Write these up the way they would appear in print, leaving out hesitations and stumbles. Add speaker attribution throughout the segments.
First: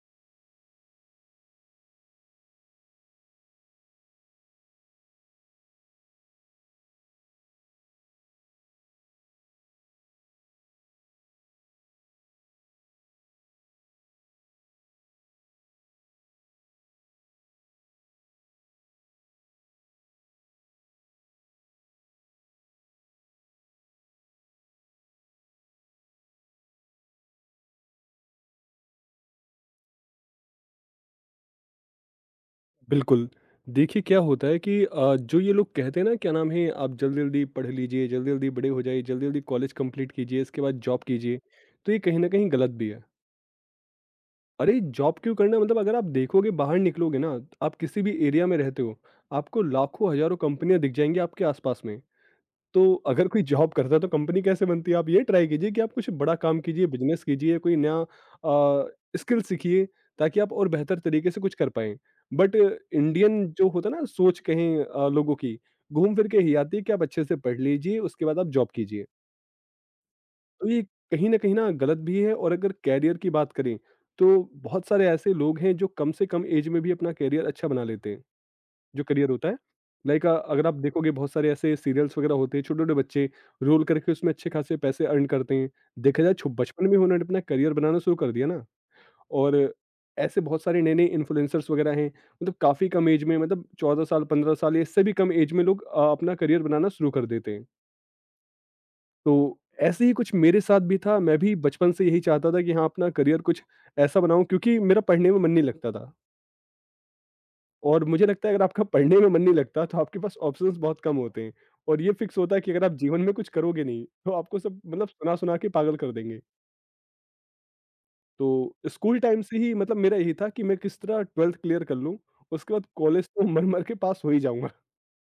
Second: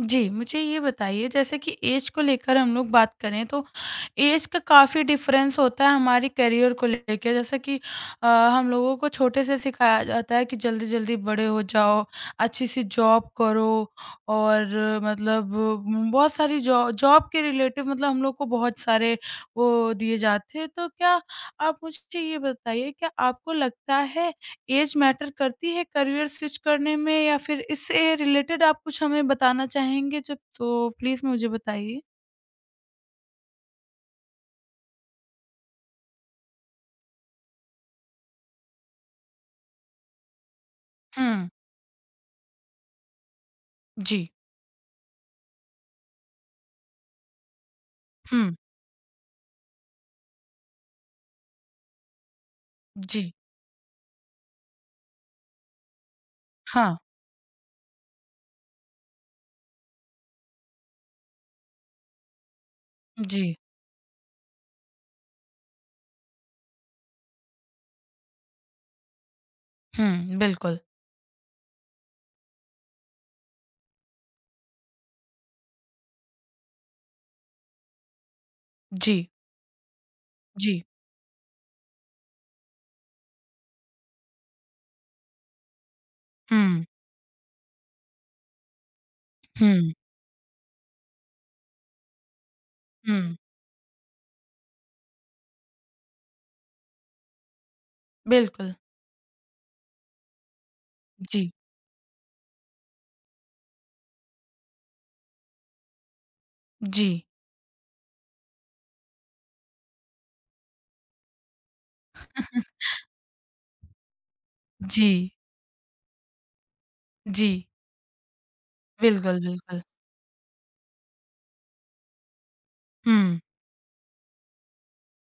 Speaker 1: जी, मुझे ये बताइए जैसे कि ऐज को लेकर हम लोग बात करें तो ऐज का काफ़ी डिफ़रेंस होता है हमारे करियर को लेके जैसे कि हम लोगों को छोटे से सिखाया जाता है कि जल्दी-जल्दी बड़े हो जाओ, अच्छी-सी जॉब करो और मतलब बहुत सारी जॉ जॉब के रिलेटिव मतलब हम लोग को बहुत सारे वो दिए जाते हैं। तो क्या आप मुझे ये बताइए क्या आपको लगता है ऐज मैटर करती है करियर स्विच करने में या फिर इससे रिलेटेड आप कुछ हमें बताना चाहेंगे जब तो प्लीज़ मुझे बताइए?
Speaker 2: बिल्कुल। देखिए क्या होता है कि जो ये लोग कहते हैं ना क्या नाम है आप जल्दी-जल्दी पढ़ लीजिए, जल्दी-जल्दी बड़े हो जाइए, जल्दी-जल्दी कॉलेज कंप्लीट कीजिए, इसके बाद जॉब कीजिए,
Speaker 1: हुँ,
Speaker 2: तो ये कहीं न कहीं गलत भी है।
Speaker 1: जी,
Speaker 2: अरे! जॉब क्यों करना है? मतलब अगर आप देखोगे बाहर निकलोगे ना, आप किसी भी एरिया
Speaker 1: हुँ,
Speaker 2: में रहते हो, आपको लाखों हज़ारों कंपनियाँ दिख जाएँगी आपके आस-पास में। तो अगर
Speaker 1: जी,
Speaker 2: कोई जॉब करता है तो कंपनी कैसे बनती है? आप ये ट्राई कीजिए कि आप कुछ बड़ा काम कीजिए,
Speaker 1: हाँ।
Speaker 2: बिज़नेस कीजिए, कोई नया स्किल सीखिए ताकि आप और बेहतर तरीके से कुछ कर पाएँ। बट इंडियन
Speaker 1: जी,
Speaker 2: जो होता है ना सोच कहें लोगों की, घूम फिर के यही आती है कि आप अच्छे से पढ़ लीजिए, उसके बाद आप जॉब कीजिए।
Speaker 1: हुँ,
Speaker 2: तो
Speaker 1: बिल्कुल,
Speaker 2: ये कहीं न कहीं ना गलत भी है और अगर करियर की बात करें, तो बहुत सारे ऐसे लोग हैं जो कम से कम ऐज में भी अपना करियर अच्छा बना लेते हैं। जो
Speaker 1: जी,
Speaker 2: करियर होता है। लाइक अगर आप
Speaker 1: जी,
Speaker 2: देखोगे बहुत सारे ऐसे सीरियल्स वगैरह होते हैं, छोटे-छोटे बच्चे रोल करके उसमें अच्छे खासे पैसे अर्न करते हैं। देखा जाए छो बचपन
Speaker 1: हुँ,
Speaker 2: में ही उन्होंने अपना करियर बनाना शुरू कर दिया ना और
Speaker 1: हुँ,
Speaker 2: ऐसे बहुत सारे नए-नए इन्फ्लुएंसर्स वगैरह हैं, मतलब काफ़ी कम एज में
Speaker 1: हुँ,
Speaker 2: मतलब 14 साल, 15 साल या इससे भी कम एज में लोग अपना करियर बनाना शुरू कर देते हैं।
Speaker 1: बिल्कुल,
Speaker 2: तो ऐसे ही कुछ मेरे साथ भी था, मैं
Speaker 1: जी,
Speaker 2: भी बचपन से यही चाहता था कि हाँ, अपना करियर कुछ ऐसा बनाऊँ क्योंकि मेरा पढ़ने में मन नहीं लगता था।
Speaker 1: जी,
Speaker 2: और मुझे लगता है अगर आपका पढ़ने में मन नहीं लगता तो आपके पास ऑप्शंस बहुत कम होते हैं और ये फिक्स होता है कि अगर आप जीवन में कुछ करोगे नहीं तो आपको सब मतलब
Speaker 1: जी,
Speaker 2: सुना सुना के पागल कर देंगे।
Speaker 1: जी,
Speaker 2: तो स्कूल
Speaker 1: बिल्कुल,
Speaker 2: टाइम से ही
Speaker 1: बिल्कुल,
Speaker 2: मतलब मेरा यही था कि मैं किस तरह ट्वेल्थ क्लियर कर लूँ, उसके बाद कॉलेज
Speaker 1: हुँ,
Speaker 2: तो मर मर के पास हो ही जाऊंगा।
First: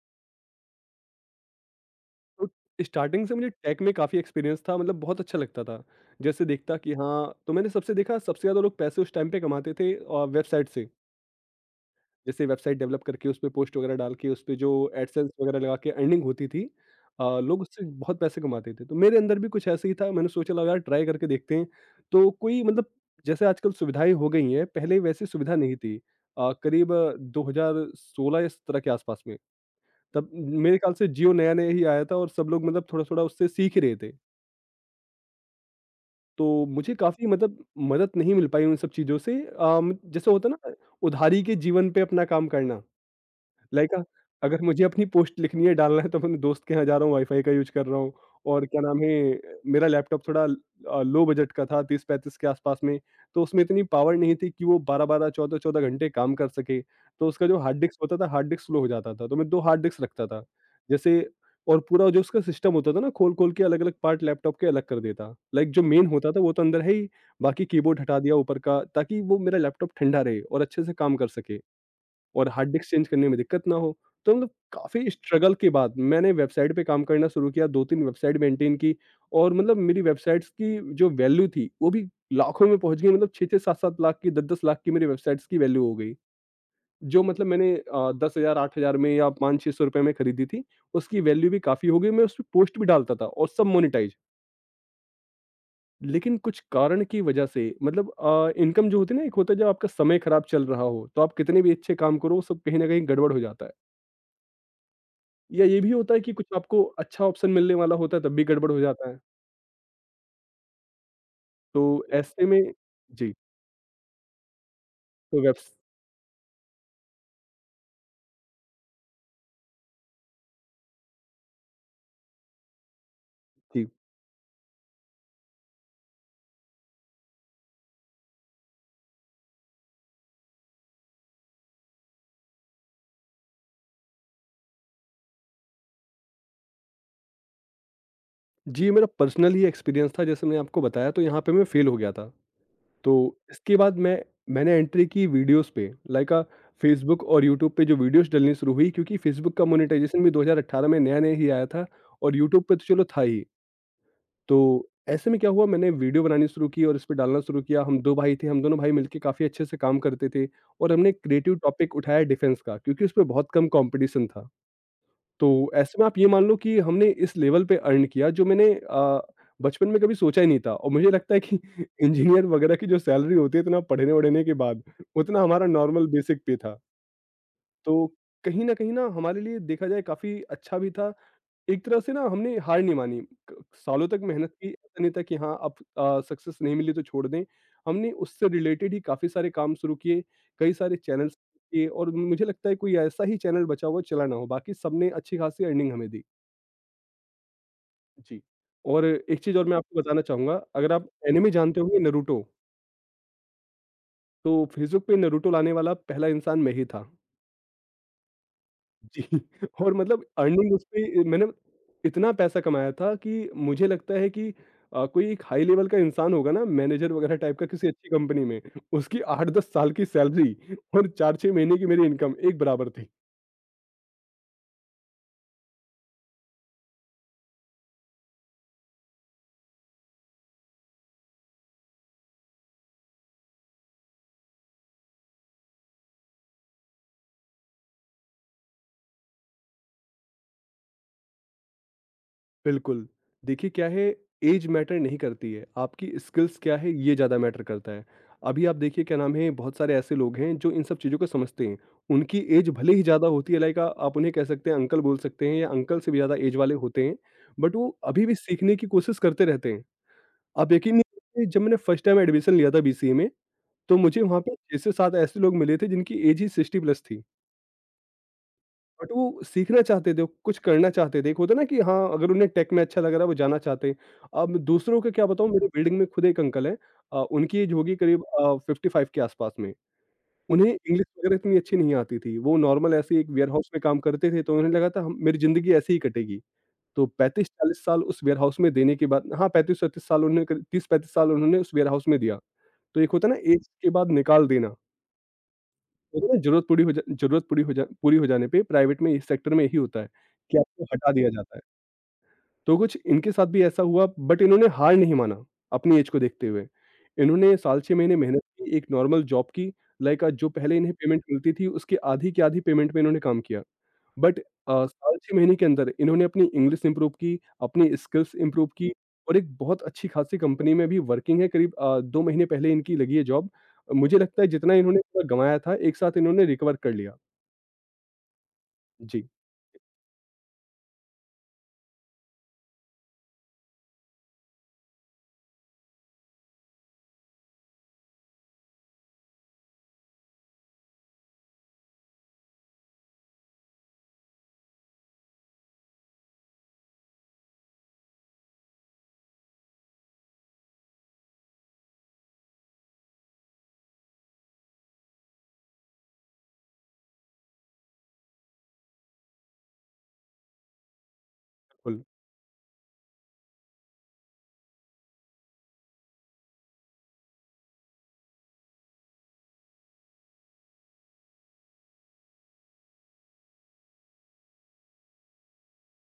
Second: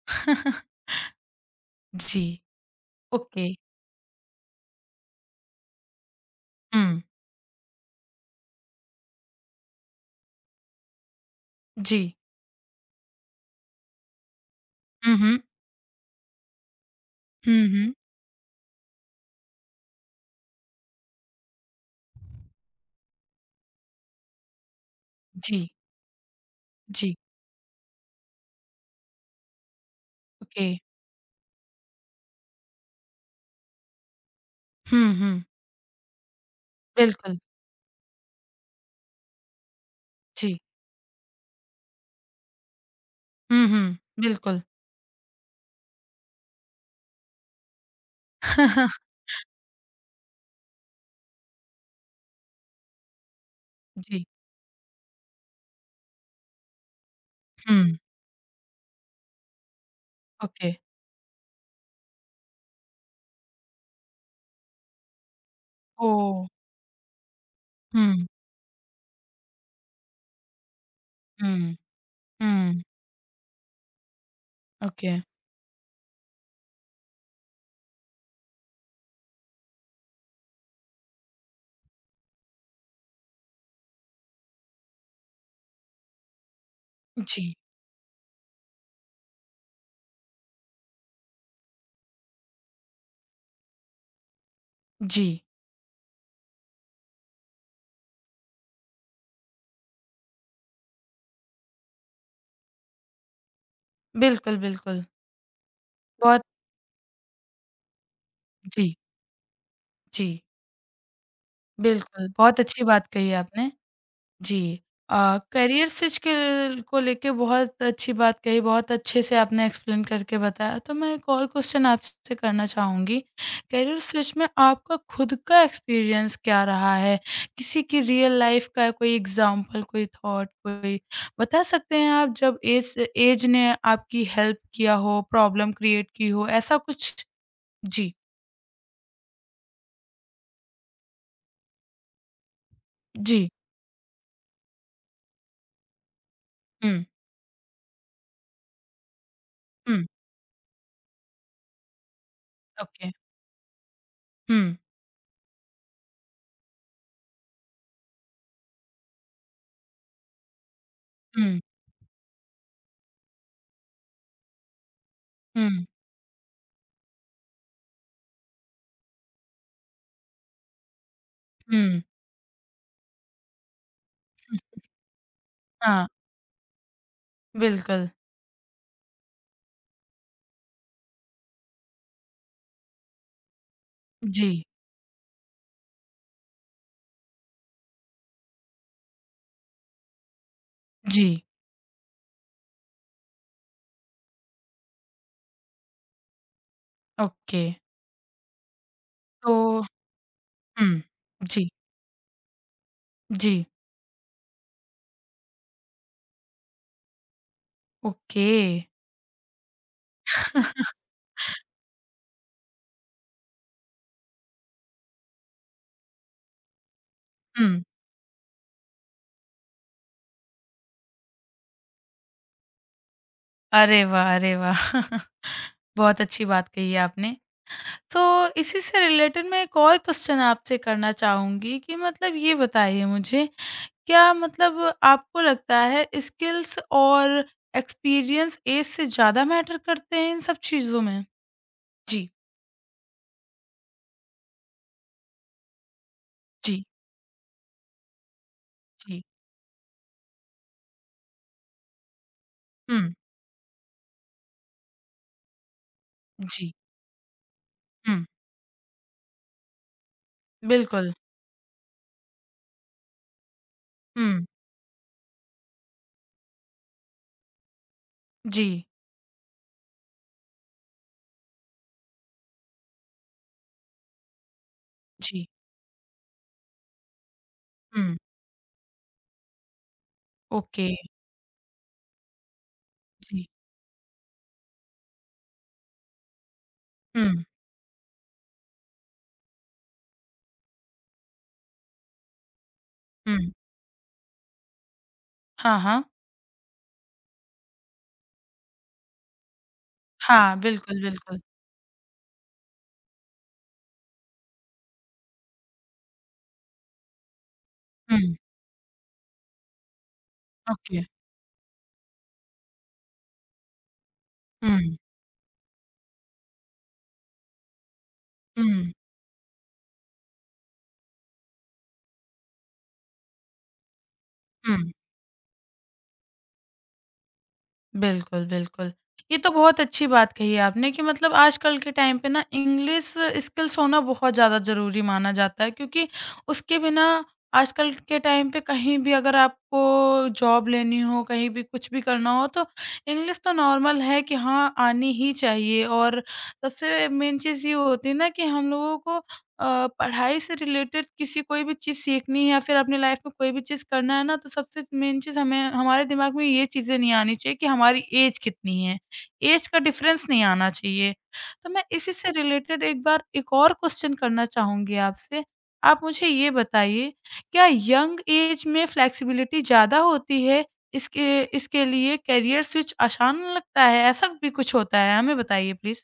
Speaker 1: जी,
Speaker 2: तो स्टार्टिंग से
Speaker 1: ओके,
Speaker 2: मुझे टेक में काफ़ी एक्सपीरियंस था, मतलब बहुत अच्छा लगता था। जैसे देखता कि
Speaker 1: हुँ,
Speaker 2: हाँ, तो मैंने सबसे देखा सबसे ज़्यादा लोग पैसे उस टाइम पे कमाते थे वेबसाइट से,
Speaker 1: जी,
Speaker 2: जैसे वेबसाइट डेवलप करके उसपे पोस्ट वगैरह डाल के उसपे जो
Speaker 1: हुँ,
Speaker 2: एडसेंस
Speaker 1: हुँ,
Speaker 2: वगैरह लगा के अर्निंग होती थी।
Speaker 1: हुँ,
Speaker 2: लोग उससे
Speaker 1: हुँ,
Speaker 2: बहुत पैसे कमाते थे, तो मेरे अंदर भी कुछ ऐसे ही था, मैंने सोचा लगा यार ट्राई करके देखते हैं। तो कोई मतलब जैसे आजकल सुविधाएं हो गई हैं पहले वैसी सुविधा
Speaker 1: जी,
Speaker 2: नहीं थी। करीब
Speaker 1: जी,
Speaker 2: 2016 या 17 के आसपास में तब
Speaker 1: ओके,
Speaker 2: मेरे ख्याल से जियो नया नया ही आया था और सब लोग मतलब थोड़ा थोड़ा उससे सीख ही रहे थे।
Speaker 1: हुँ, हुँ,
Speaker 2: तो मुझे काफ़ी
Speaker 1: बिल्कुल,
Speaker 2: मतलब मदद नहीं मिल पाई उन सब चीज़ों से। जैसे होता
Speaker 1: जी।
Speaker 2: ना, उधारी के जीवन पे अपना काम करना।
Speaker 1: हुँ,
Speaker 2: लाइक
Speaker 1: हुँ,
Speaker 2: अगर
Speaker 1: बिल्कुल।
Speaker 2: मुझे अपनी पोस्ट लिखनी है, डालना है तो मैं अपने दोस्त के यहाँ जा रहा हूँ, वाई-फाई का यूज़ कर रहा हूँ। और क्या नाम है, मेरा लैपटॉप थोड़ा लो बजट का था 30-35 के आसपास में, तो उसमें इतनी पावर
Speaker 1: जी,
Speaker 2: नहीं थी कि वो 12-12, 14-14 घंटे काम कर सके। तो उसका जो हार्ड डिस्क
Speaker 1: हुँ,
Speaker 2: होता था, हार्ड डिस्क स्लो हो जाता था, तो मैं 2 हार्ड डिस्क रखता था।
Speaker 1: ओके,
Speaker 2: जैसे और पूरा जो उसका सिस्टम होता था ना, खोल-खोल के अलग-अलग पार्ट लैपटॉप के अलग कर देता। लाइक जो मेन होता था
Speaker 1: ओह!
Speaker 2: वो तो अंदर है ही, बाकी कीबोर्ड हटा
Speaker 1: हुँ,
Speaker 2: दिया ऊपर का ताकि वो मेरा लैपटॉप ठंडा रहे और अच्छे से काम कर सके।
Speaker 1: हुँ,
Speaker 2: और हार्ड
Speaker 1: हुँ,
Speaker 2: डिस्क चेंज करने में दिक्कत ना हो। तो मतलब काफ़ी
Speaker 1: ओके।
Speaker 2: स्ट्रगल के बाद मैंने वेबसाइट पे काम करना शुरू किया, 2-3 वेबसाइट मेंटेन की। और मतलब मेरी वेबसाइट्स की जो वैल्यू थी, वो भी लाखों में पहुँच गई, मतलब 6-6 7-7 लाख की, 10-10 लाख की मेरी वेबसाइट्स की वैल्यू हो गई। जो मतलब
Speaker 1: जी,
Speaker 2: मैंने 10,000 8,000 में या 500-600 रुपए में खरीदी थी, उसकी वैल्यू भी काफ़ी हो गई। मैं उसपे पोस्ट भी डालता था और सब मोनेटाइज़।
Speaker 1: जी,
Speaker 2: लेकिन कुछ कारण की वजह से मतलब इनकम जो होती है ना, एक होता है जब आपका समय खराब चल रहा हो, तो आप कितने भी अच्छे काम करो, सब कहीं न कहीं गड़बड़ हो जाता है।
Speaker 1: बिल्कुल, बिल्कुल।
Speaker 2: या ये भी होता है कि
Speaker 1: बहुत
Speaker 2: कुछ आपको अच्छा ऑप्शन मिलने वाला होता है तब भी गड़बड़ हो
Speaker 1: जी,
Speaker 2: जाता है।
Speaker 1: जी,
Speaker 2: तो
Speaker 1: बिल्कुल,
Speaker 2: ऐसे
Speaker 1: बहुत
Speaker 2: में
Speaker 1: अच्छी बात कही
Speaker 2: जी,
Speaker 1: आपने। जी। अ,
Speaker 2: तो वेब्स
Speaker 1: करियर स्विच के को लेके बहुत अच्छी बात कही, बहुत अच्छे से आपने एक्सप्लेन करके बताया। तो मैं एक और क्वेश्चन आपसे करना चाहूँगी।
Speaker 2: जी।
Speaker 1: करियर स्विच में आपका खुद का एक्सपीरियंस क्या रहा है? किसी की रियल लाइफ़ का कोई एग्ज़ाम्पल, कोई थॉट, कोई बता सकते हैं आप जब एज एज ने आपकी हेल्प किया हो, प्रॉब्लम क्रिएट की हो, ऐसा कुछ? जी,
Speaker 2: जी, ये मेरा पर्सनल ही एक्सपीरियंस था जैसे मैंने आपको बताया, तो यहाँ पे मैं फेल हो गया था। तो
Speaker 1: जी।
Speaker 2: इसके बाद मैंने एंट्री की वीडियोज़ पे। लाइक
Speaker 1: हुँ,
Speaker 2: फ़ेसबुक और यूट्यूब पे जो वीडियोज़ डलनी शुरू हुई क्योंकि फ़ेसबुक का
Speaker 1: हुँ,
Speaker 2: मोनेटाइज़ेशन भी 2018 में नया-नया ही आया था और यूट्यूब पे तो चलो
Speaker 1: ओके।
Speaker 2: था ही।
Speaker 1: हुँ,
Speaker 2: तो ऐसे में क्या हुआ मैंने वीडियो बनानी शुरू की और इस पे डालना शुरू किया। हम 2 भाई थे, हम दोनों भाई मिलके काफ़ी अच्छे से काम करते थे और हमने क्रिएटिव
Speaker 1: हुँ,
Speaker 2: टॉपिक उठाया डिफेंस का क्योंकि उस पे बहुत कम कॉम्पिटिशन था। तो
Speaker 1: हुँ,
Speaker 2: ऐसे में आप ये मान लो कि हमने इस लेवल पे अर्न किया जो मैंने बचपन में कभी सोचा ही नहीं था और मुझे लगता है कि
Speaker 1: हुँ।
Speaker 2: इंजीनियर वगैरह की जो सैलरी होती है इतना पढ़ने-वढ़ने के बाद, उतना हमारा नॉर्मल
Speaker 1: हाँ,
Speaker 2: बेसिक पे था। तो
Speaker 1: बिल्कुल।
Speaker 2: कहीं न कहीं ना हमारे लिए देखा जाए काफ़ी अच्छा भी था, एक तरह से ना हमने हार नहीं मानी। क सालों तक
Speaker 1: जी।
Speaker 2: मेहनत की, ऐसा नहीं था कि हाँ, अब सक्सेस नहीं मिली तो छोड़ दें। हमने उससे रिलेटेड ही काफ़ी सारे काम शुरू किए, कई सारे चैनल्स
Speaker 1: जी,
Speaker 2: किए और मुझे लगता है कोई ऐसा ही चैनल बचा हुआ चला ना हो, बाकी सबने अच्छी-खासी अर्निंग हमें दी।
Speaker 1: ओके।
Speaker 2: जी, और एक
Speaker 1: तो
Speaker 2: चीज़ और मैं आपको बताना चाहूँगा, अगर
Speaker 1: हुँ,
Speaker 2: आप एनिमे
Speaker 1: जी,
Speaker 2: जानते होंगे नरूटो,
Speaker 1: जी,
Speaker 2: तो फेसबुक पे नरूटो लाने वाला पहला इंसान मैं ही था।
Speaker 1: ओके।
Speaker 2: जी, और मतलब अर्निंग उसपे मैंने इतना पैसा कमाया था कि मुझे लगता है कि कोई एक हाई लेवल का इंसान होगा ना मैनेजर वगैरह टाइप का
Speaker 1: हुँ,
Speaker 2: किसी अच्छी कंपनी में, उसकी 8-10 साल की सैलरी और 4-6 महीने की मेरी इनकम एक बराबर थी।
Speaker 1: अरे वाह! अरे वाह! बहुत अच्छी बात कही है आपने। तो इसी से रिलेटेड मैं एक और क्वेश्चन आपसे करना चाहूँगी कि मतलब ये बताइए मुझे, क्या मतलब आपको लगता है स्किल्स और एक्सपीरियंस ऐज से ज़्यादा मैटर करते हैं इन सब चीज़ों में? जी,
Speaker 2: बिल्कुल। देखिए क्या है, ऐज मैटर नहीं करती है, आपकी स्किल्स क्या
Speaker 1: जी,
Speaker 2: है ये ज़्यादा मैटर करता है। अभी आप देखिए क्या
Speaker 1: जी,
Speaker 2: नाम है बहुत सारे ऐसे लोग हैं जो इन सब चीज़ों को समझते हैं। उनकी ऐज भले
Speaker 1: हुँ,
Speaker 2: ही ज़्यादा होती है, लाइक आप उन्हें कह सकते हैं अंकल बोल सकते हैं या अंकल से भी ज़्यादा ऐज वाले
Speaker 1: जी,
Speaker 2: होते हैं, बट वो अभी
Speaker 1: हुँ,
Speaker 2: भी सीखने की कोशिश करते रहते हैं। आप यकीन नहीं
Speaker 1: बिल्कुल,
Speaker 2: करेंगे जब मैंने फर्स्ट टाइम एडमिशन लिया था बीसीए में, तो मुझे वहाँ
Speaker 1: हुँ,
Speaker 2: पे 6 से 7 ऐसे लोग मिले थे जिनकी ऐज ही 60 प्लस थी।
Speaker 1: जी,
Speaker 2: बट वो सीखना चाहते थे, कुछ करना चाहते थे। एक होता है ना कि हाँ, अगर उन्हें टेक में अच्छा लग रहा है, वो जाना चाहते हैं। अब दूसरों का क्या
Speaker 1: जी,
Speaker 2: बताऊँ, मेरे बिल्डिंग में खुद एक अंकल हैं। उनकी एज होगी
Speaker 1: हुँ,
Speaker 2: करीब 55 के आसपास में। उन्हें
Speaker 1: ओके,
Speaker 2: इंग्लिश वगैरह इतनी अच्छी नहीं आती थी। वो नॉर्मल ऐसे ही एक
Speaker 1: जी।
Speaker 2: वेयरहाउस में काम करते थे, तो उन्हें लगा था हम मेरी ज़िंदगी ऐसे ही कटेगी। तो
Speaker 1: हुँ,
Speaker 2: 35-40 साल उस वेयरहाउस में देने के बाद हाँ, 35-36 साल उन्होंने करीब 30-35 साल उन्होंने उस वेयरहाउस में दिया। तो एक होता है
Speaker 1: हुँ।
Speaker 2: ना, एज के बाद निकाल देना।
Speaker 1: हाँ, हाँ।
Speaker 2: होता है ना, ज़रूरत पूरी हो जा ज़रूरत पूरी हो जा पूरी हो जाने पे प्राइवेट में इस सेक्टर में यही होता है
Speaker 1: हाँ,
Speaker 2: कि आपको
Speaker 1: बिल्कुल,
Speaker 2: हटा दिया
Speaker 1: बिल्कुल।
Speaker 2: जाता है। तो कुछ इनके साथ भी ऐसा हुआ बट इन्होंने हार नहीं माना अपनी ऐज को देखते हुए। इन्होंने साल 6 महीने
Speaker 1: हुँ,
Speaker 2: मेहनत की, एक नॉर्मल जॉब की, लाइक जो पहले इन्हें
Speaker 1: ओके।
Speaker 2: पेमेंट मिलती थी उसके आधी की आधी पेमेंट में इन्होंने काम किया। बट
Speaker 1: हुँ,
Speaker 2: साल 6 महीने के अंदर इन्होंने अपनी इंग्लिश इम्प्रूव की, अपनी स्किल्स इम्प्रूव की
Speaker 1: हुँ,
Speaker 2: और एक बहुत अच्छी खासी कंपनी में भी वर्किंग है, करीब 2 महीने पहले इनकी लगी है जॉब। मुझे लगता है जितना
Speaker 1: हुँ।
Speaker 2: इन्होंने पूरा गँवाया था, एक साथ इन्होंने रिकवर कर लिया।
Speaker 1: बिल्कुल, बिल्कुल।
Speaker 2: जी,
Speaker 1: ये तो बहुत अच्छी बात कही है आपने कि मतलब आजकल के टाइम पे ना इंग्लिश स्किल्स होना बहुत ज़्यादा ज़रूरी माना जाता है क्योंकि उसके बिना आजकल के टाइम पे कहीं भी अगर आपको जॉब लेनी हो, कहीं भी कुछ भी करना हो तो इंग्लिश तो नॉर्मल है कि हाँ, आनी ही चाहिए और सबसे मेन चीज़ ये होती है ना कि हम लोगों को पढ़ाई से रिलेटेड किसी कोई भी चीज़ सीखनी है या फिर अपनी लाइफ में कोई भी चीज़ करना है ना, तो सबसे मेन चीज़ हमें हमारे दिमाग में ये चीज़ें नहीं आनी चाहिए कि हमारी ऐज कितनी है। ऐज का डिफ़रेंस नहीं आना चाहिए। तो मैं
Speaker 2: बिल्कुल।
Speaker 1: इसी से रिलेटेड एक बार एक और क्वेश्चन करना चाहूँगी आपसे। आप मुझे ये बताइए, क्या यंग ऐज में फ्लेक्सिबिलिटी ज़्यादा होती है? इसके इसके लिए करियर स्विच आसान लगता है? ऐसा भी कुछ होता है? हमें बताइए प्लीज़।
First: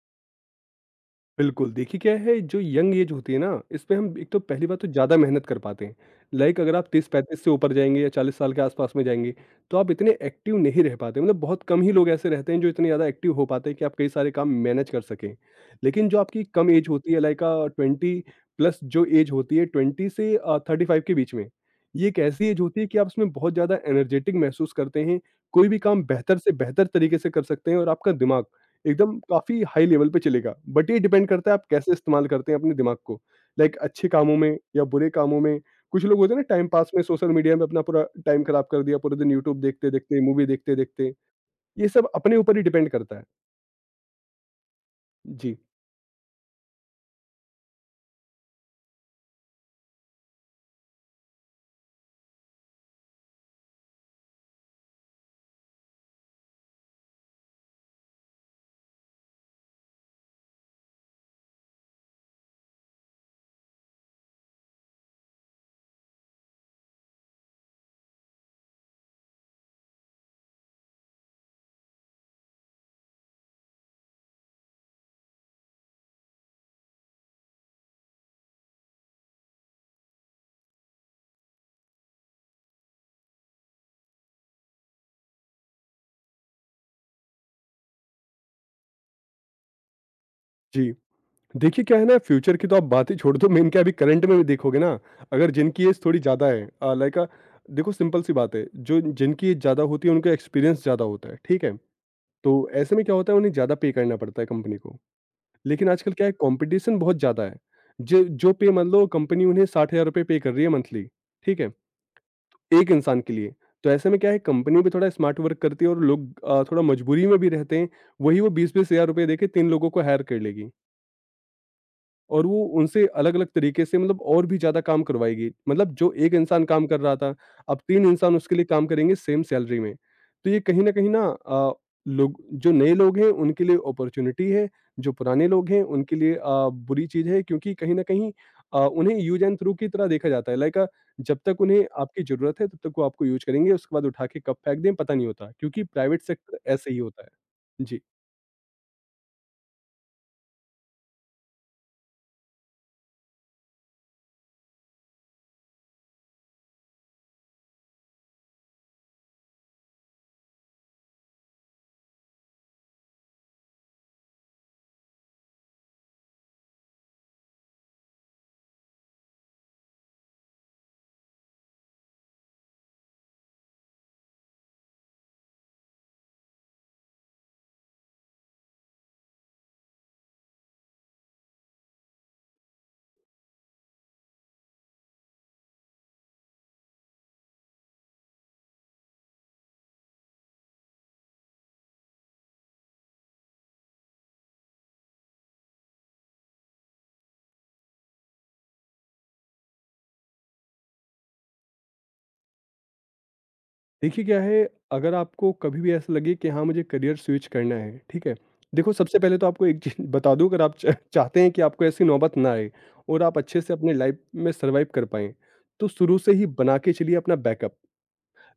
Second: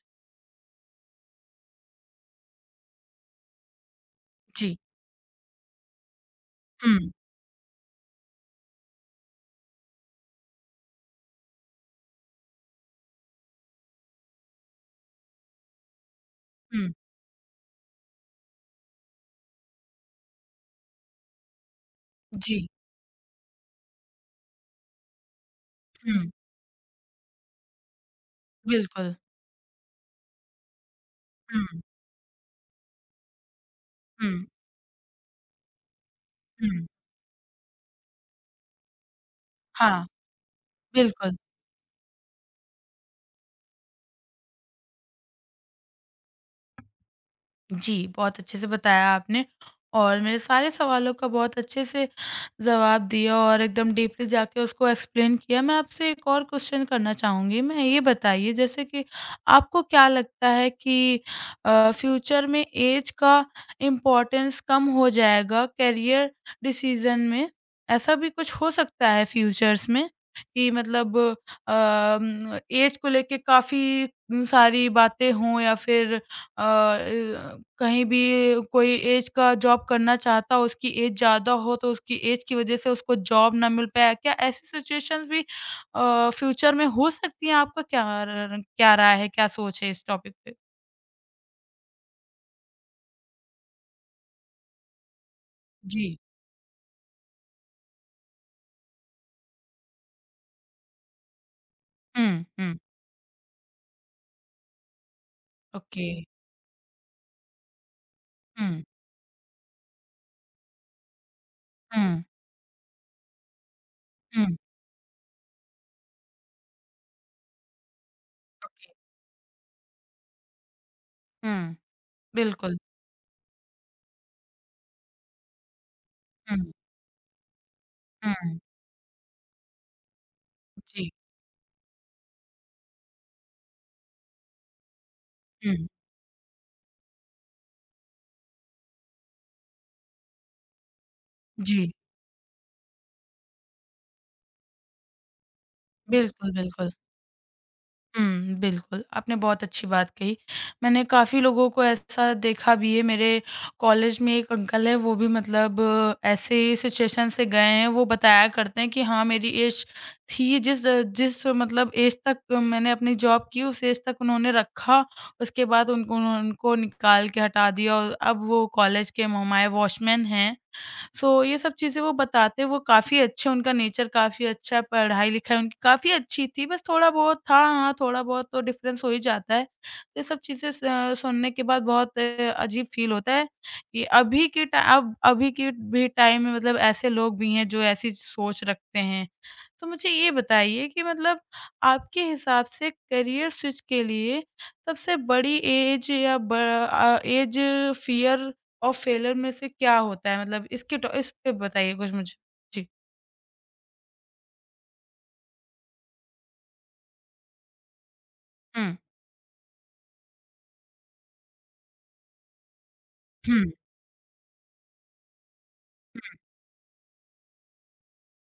Speaker 2: बिल्कुल, देखिए क्या है जो यंग ऐज होती है ना इसमें हम एक तो पहली
Speaker 1: जी।
Speaker 2: बात तो ज़्यादा मेहनत कर पाते हैं। लाइक अगर आप
Speaker 1: हुँ,
Speaker 2: 30-35 से ऊपर जाएँगे या 40 साल के आस-पास में जाएँगे, तो आप इतने एक्टिव नहीं रह पाते, मतलब बहुत कम ही लोग ऐसे रहते हैं जो इतने ज़्यादा एक्टिव हो पाते हैं कि आप कई सारे काम मैनेज कर सकें। लेकिन जो आपकी कम ऐज
Speaker 1: हुँ।
Speaker 2: होती है लाइक 20 प्लस, जो ऐज होती है 20 से 35 के बीच में, ये एक ऐसी ऐज
Speaker 1: जी,
Speaker 2: होती है कि आप उसमें बहुत ज़्यादा एनर्जेटिक महसूस करते हैं, कोई भी काम
Speaker 1: हुँ,
Speaker 2: बेहतर से बेहतर तरीके से कर सकते हैं और आपका दिमाग
Speaker 1: बिल्कुल।
Speaker 2: एकदम काफ़ी हाई लेवल पे चलेगा। बट ये डिपेंड करता है आप
Speaker 1: हुँ,
Speaker 2: कैसे इस्तेमाल करते हैं अपने दिमाग को। लाइक अच्छे कामों
Speaker 1: हुँ,
Speaker 2: में या बुरे कामों में, कुछ लोग होते हैं ना टाइम
Speaker 1: हुँ।
Speaker 2: पास में सोशल मीडिया में अपना पूरा टाइम खराब कर दिया, पूरे दिन यूट्यूब
Speaker 1: हाँ,
Speaker 2: देखते-देखते, मूवी देखते-देखते।
Speaker 1: बिल्कुल।
Speaker 2: ये सब अपने ऊपर ही डिपेंड करता है। जी।
Speaker 1: जी, बहुत अच्छे से बताया आपने और मेरे सारे सवालों का बहुत अच्छे से जवाब दिया और एकदम डीपली जाके उसको एक्सप्लेन किया। मैं आपसे एक और क्वेश्चन करना चाहूँगी। मैं ये बताइए जैसे कि आपको क्या लगता है कि फ्यूचर में ऐज का इम्पोर्टेंस कम हो जाएगा करियर डिसीज़न में? ऐसा भी कुछ हो सकता है फ्यूचर्स में कि मतलब ऐज को लेके काफ़ी सारी बातें हों या फिर कहीं भी कोई ऐज का जॉब करना चाहता हो, उसकी ऐज ज़्यादा हो तो उसकी ऐज की वज़ह से उसको जॉब ना मिल पाए। क्या ऐसी सिचुएशंस भी फ्यूचर में हो सकती हैं? आपका क्या र र क्या राय है, क्या सोच है इस टॉपिक पे?
Speaker 2: जी। देखिए क्या है ना फ्यूचर की तो आप बात ही छोड़ दो, मेन क्या है अभी करंट में भी देखोगे ना, अगर जिनकी एज
Speaker 1: जी।
Speaker 2: थोड़ी ज़्यादा है लाइक देखो सिंपल सी बात है, जो जिनकी एज ज़्यादा होती है उनका एक्सपीरियंस ज़्यादा होता है, ठीक है?
Speaker 1: हुँ,
Speaker 2: तो
Speaker 1: हुँ।
Speaker 2: ऐसे में क्या होता है उन्हें ज़्यादा पे करना पड़ता है कंपनी को। लेकिन
Speaker 1: ओके।
Speaker 2: आजकल क्या है कॉम्पिटिशन बहुत ज़्यादा है। जो जो पे
Speaker 1: हुँ,
Speaker 2: मान लो कंपनी उन्हें ₹60,000 पे कर रही है मंथली, ठीक है?
Speaker 1: हुँ,
Speaker 2: एक इंसान के लिए। तो ऐसे में क्या है
Speaker 1: हुँ,
Speaker 2: कंपनी भी थोड़ा स्मार्ट वर्क करती है और लोग थोड़ा मजबूरी में भी रहते हैं। वही वो 20-20
Speaker 1: ओके।
Speaker 2: हज़ार रुपए देके 3 लोगों को हायर कर लेगी।
Speaker 1: हुँ।
Speaker 2: और वो
Speaker 1: बिल्कुल।
Speaker 2: उनसे अलग-अलग तरीके से मतलब और भी ज़्यादा काम करवाएगी। मतलब जो 1 इंसान
Speaker 1: हुँ,
Speaker 2: काम कर रहा था, अब 3 इंसान उसके
Speaker 1: हुँ।
Speaker 2: लिए काम करेंगे सेम सैलरी में। तो ये कहीं न कहीं
Speaker 1: जी।
Speaker 2: ना लोग जो नए लोग हैं उनके लिए अपॉर्च्युनिटी है, जो पुराने लोग
Speaker 1: हुँ,
Speaker 2: हैं उनके लिए बुरी चीज़ है क्योंकि कहीं न कहीं उन्हें यूज़ एंड थ्रो की तरह देखा जाता है। लाइक जब तक उन्हें
Speaker 1: जी।
Speaker 2: आपकी ज़रूरत है तब तक वो आपको यूज़ करेंगे, उसके बाद उठा के कब फेंक दें पता नहीं होता क्योंकि प्राइवेट
Speaker 1: बिल्कुल,
Speaker 2: सेक्टर ऐसे
Speaker 1: बिल्कुल।
Speaker 2: ही होता है। जी।
Speaker 1: हुँ, बिल्कुल, आपने बहुत अच्छी बात कही। मैंने काफ़ी लोगों को ऐसा देखा भी है, मेरे कॉलेज में एक अंकल हैं, वो भी मतलब ऐसे ही सिचुएशन से गए हैं। वो बताया करते हैं कि हाँ, मेरी एज थी, जिस जिस मतलब एज तक मैंने अपनी जॉब की, उस एज तक उन्होंने रखा, उसके बाद उनको उनको निकाल के हटा दिया और अब वो कॉलेज के हमारे वॉचमैन हैं। सो ये सब चीज़ें वो बताते वो काफ़ी अच्छे उनका नेचर काफ़ी अच्छा है, पढ़ाई-लिखाई उनकी काफ़ी अच्छी थी, बस थोड़ा-बहुत था हाँ, थोड़ा-बहुत तो डिफ़रेंस हो ही जाता है। ये सब चीज़ें स सुनने के बाद बहुत अजीब फ़ील होता है कि अभी के टा अब अभी के भी टाइम में मतलब ऐसे लोग भी हैं जो ऐसी सोच रखते हैं। तो मुझे ये बताइए कि मतलब आपके हिसाब से करियर स्विच के लिए सबसे बड़ी एज या बड़ा एज फियर ऑफ फेलियर में से क्या होता है? मतलब इसके टॉ इस पे बताइए कुछ मुझे? जी।
Speaker 2: देखिए क्या है, अगर आपको कभी भी ऐसा लगे कि हाँ, मुझे करियर स्विच करना है, ठीक है? देखो
Speaker 1: हुँ,
Speaker 2: सबसे पहले तो आपको एक चीज़ बता दूँ अगर आप च चाहते हैं कि आपको ऐसी नौबत ना आए और आप अच्छे
Speaker 1: हुँ,
Speaker 2: से अपने लाइफ़ में सर्वाइव कर पाएँ, तो शुरू से ही
Speaker 1: हुँ।
Speaker 2: बना के चलिए अपना बैकअप।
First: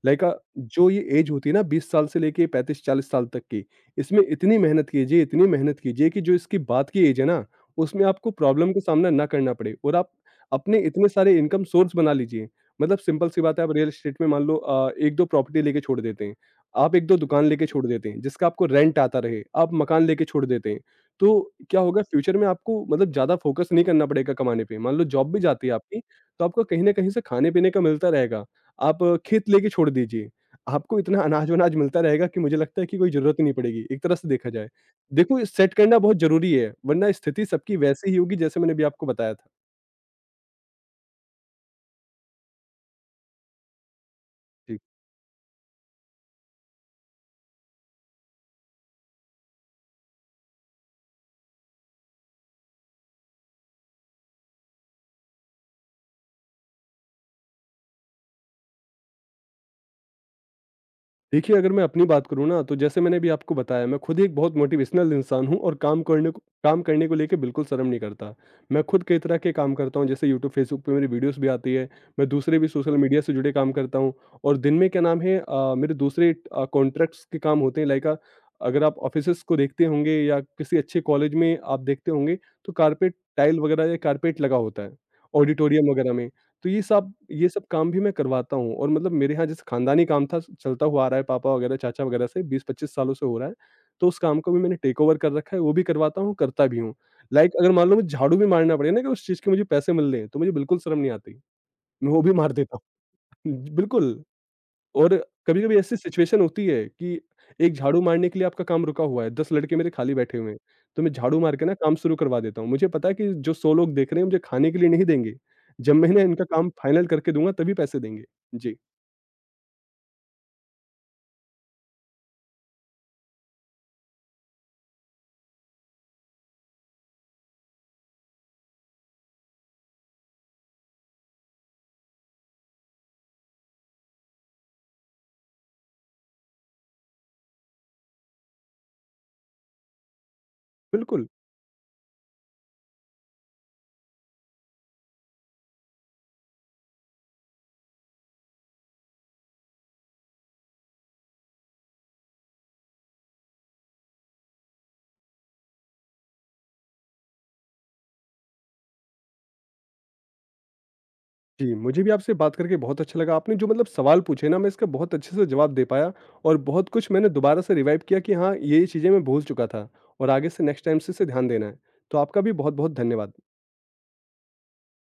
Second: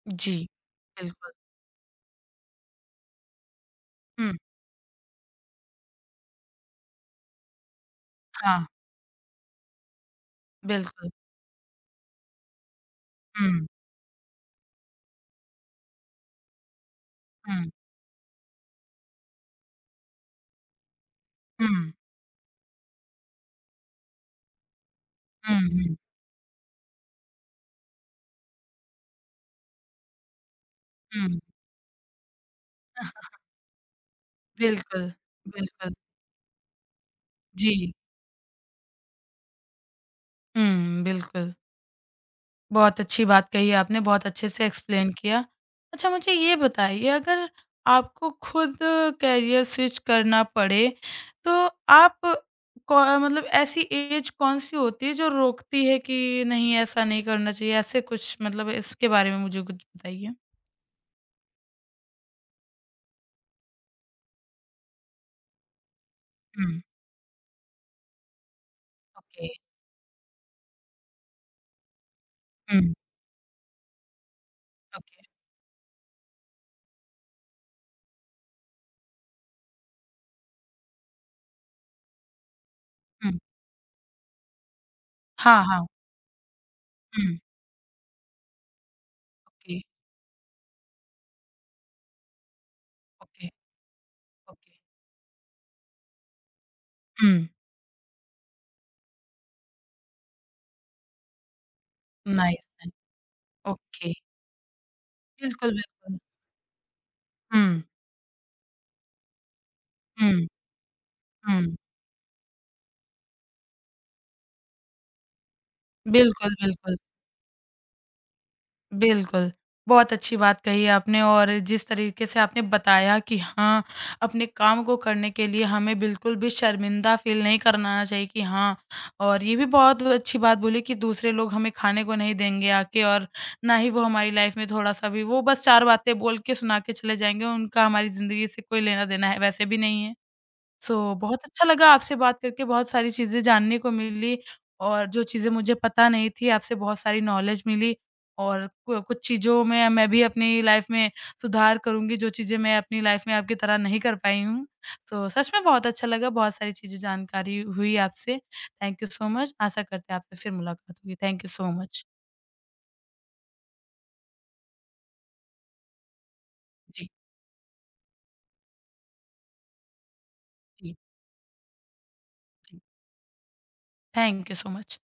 Speaker 2: लाइक
Speaker 1: जी,
Speaker 2: जो ये ऐज
Speaker 1: बिल्कुल।
Speaker 2: होती है ना 20 साल से लेके 35-40 साल तक की, इसमें
Speaker 1: हुँ,
Speaker 2: इतनी मेहनत कीजिए कि जो इसकी बाद की ऐज है ना, उसमें आपको
Speaker 1: हाँ,
Speaker 2: प्रॉब्लम का सामना ना करना पड़े और आप अपने इतने
Speaker 1: बिल्कुल।
Speaker 2: सारे इनकम सोर्स बना लीजिए। मतलब सिंपल सी बात है
Speaker 1: हुँ,
Speaker 2: आप रियल एस्टेट में मान लो 1-2 प्रॉपर्टी लेके छोड़ देते हैं, आप 1-2 दुकान लेके
Speaker 1: हुँ,
Speaker 2: छोड़ देते हैं, जिसका आपको रेंट आता रहे, आप मकान लेके छोड़ देते हैं। तो क्या
Speaker 1: हुँ,
Speaker 2: होगा फ्यूचर में आपको मतलब ज़्यादा फोकस नहीं करना पड़ेगा कमाने पे। मान लो जॉब भी
Speaker 1: हुँ,
Speaker 2: जाती है
Speaker 1: हुँ,
Speaker 2: आपकी, तो आपको कहीं न कहीं से खाने-पीने का मिलता रहेगा। आप खेत लेके छोड़ दीजिए। आपको इतना
Speaker 1: हुँ।
Speaker 2: अनाज-वनाज मिलता रहेगा कि मुझे लगता है कि कोई ज़रूरत ही नहीं पड़ेगी, एक तरह से देखा जाए।
Speaker 1: बिल्कुल,
Speaker 2: देखो, सेट
Speaker 1: बिल्कुल।
Speaker 2: करना बहुत ज़रूरी है, वरना स्थिति सबकी
Speaker 1: जी।
Speaker 2: वैसी ही होगी जैसे मैंने अभी आपको बताया था।
Speaker 1: हुँ, बिल्कुल। बहुत अच्छी बात कही आपने, बहुत अच्छे से
Speaker 2: जी।
Speaker 1: एक्सप्लेन किया। अच्छा मुझे ये बताइए अगर आपको खुद करियर स्विच करना पड़े, तो आप कौ मतलब ऐसी एज कौन-सी होती है जो रोकती है कि नहीं ऐसा नहीं करना चाहिए? ऐसे कुछ मतलब इसके बारे में मुझे कुछ बताइए?
Speaker 2: देखिए, अगर मैं अपनी बात करूँ ना, तो जैसे मैंने अभी आपको बताया, मैं खुद एक बहुत मोटिवेशनल इंसान हूँ और काम करने को
Speaker 1: हुँ,
Speaker 2: काम करने को लेके बिल्कुल शर्म नहीं करता। मैं खुद कई तरह
Speaker 1: ओके,
Speaker 2: के काम करता हूँ, जैसे यूट्यूब, फेसबुक पे मेरी वीडियोज़ भी आती है। मैं दूसरे भी
Speaker 1: हुँ,
Speaker 2: सोशल मीडिया से जुड़े काम करता हूँ और दिन में क्या नाम
Speaker 1: ओके,
Speaker 2: है मेरे दूसरे कॉन्ट्रैक्ट्स के काम होते हैं लाइक अगर आप ऑफिसेज़ को देखते होंगे या किसी अच्छे कॉलेज में आप देखते होंगे, तो कारपेट
Speaker 1: हुँ।
Speaker 2: टाइल वगैरह या कारपेट लगा होता है,
Speaker 1: हाँ, हाँ,
Speaker 2: ऑडिटोरियम वगैरह में। तो ये सब
Speaker 1: हुँ,
Speaker 2: ये सब काम भी मैं करवाता हूँ और मतलब मेरे यहाँ जैसे
Speaker 1: ओके,
Speaker 2: खानदानी काम था चलता हुआ आ रहा है पापा वगैरह चाचा वगैरह से 20-25 सालों से हो रहा
Speaker 1: ओके,
Speaker 2: है। तो उस काम को भी
Speaker 1: ओके,
Speaker 2: मैंने टेक ओवर कर रखा है, वो भी करवाता हूँ, करता भी हूँ।
Speaker 1: हुँ,
Speaker 2: लाइक अगर मान लो मुझे झाड़ू भी मारना पड़े ना कि उस चीज़ के मुझे पैसे मिल रहे हैं, तो मुझे बिल्कुल शर्म नहीं आती। मैं वो भी मार
Speaker 1: नाइस,
Speaker 2: देता हूँ।
Speaker 1: Nice, okay.
Speaker 2: बिल्कुल। और
Speaker 1: बिल्कुल,
Speaker 2: कभी-कभी ऐसी
Speaker 1: बिल्कुल।
Speaker 2: सिचुएशन होती है कि एक
Speaker 1: हुँ,
Speaker 2: झाड़ू मारने के लिए आपका काम रुका हुआ है, 10 लड़के मेरे खाली बैठे
Speaker 1: हुँ,
Speaker 2: हुए हैं, तो मैं झाड़ू मार के ना
Speaker 1: हुँ,
Speaker 2: काम शुरू करवा देता हूँ। मुझे पता है कि जो 100 लोग देख रहे हैं मुझे खाने के लिए नहीं देंगे, जब मैं ना इनका
Speaker 1: बिल्कुल,
Speaker 2: काम
Speaker 1: बिल्कुल।
Speaker 2: फाइनल करके दूँगा तभी पैसे देंगे। जी,
Speaker 1: बिल्कुल, बहुत अच्छी बात कही आपने और जिस तरीके से आपने बताया कि हाँ, अपने काम को करने के लिए हमें बिल्कुल भी शर्मिंदा फ़ील नहीं करना चाहिए कि हाँ और ये भी बहुत अच्छी बात बोली कि दूसरे लोग हमें खाने को नहीं देंगे आके और ना ही वो हमारी लाइफ़ में थोड़ा-सा भी वो बस 4 बातें बोल के सुना के चले जाएँगे, उनका हमारी ज़िंदगी से कोई लेना-देना है वैसे भी नहीं है। सो
Speaker 2: बिल्कुल।
Speaker 1: बहुत अच्छा लगा आपसे बात करके, बहुत सारी चीज़ें जानने को मिली और जो चीज़ें मुझे पता नहीं थी, आपसे बहुत सारी नॉलेज मिली और कु कुछ चीज़ों में मैं भी अपनी लाइफ़ में सुधार करूँगी, जो चीज़ें मैं अपनी लाइफ़ में आपकी तरह नहीं कर पाई हूँ। तो सच में बहुत अच्छा लगा, बहुत सारी चीज़ें जानकारी हुई आपसे। Thank you so much. आशा करते हैं आपसे फिर मुलाकात होगी। थैंक यू सो
Speaker 2: जी, मुझे
Speaker 1: मच।
Speaker 2: भी आपसे बात करके बहुत अच्छा लगा। आपने जो मतलब सवाल पूछे ना मैं इसका बहुत अच्छे से जवाब दे पाया और बहुत
Speaker 1: जी,
Speaker 2: कुछ मैंने दोबारा से रिवाइव किया कि हाँ, ये-ये चीज़ें मैं भूल चुका था और आगे से नेक्स्ट
Speaker 1: जी,
Speaker 2: टाइम से इसे ध्यान देना है। तो आपका भी
Speaker 1: जी।
Speaker 2: बहुत-बहुत धन्यवाद।
Speaker 1: Thank you so much.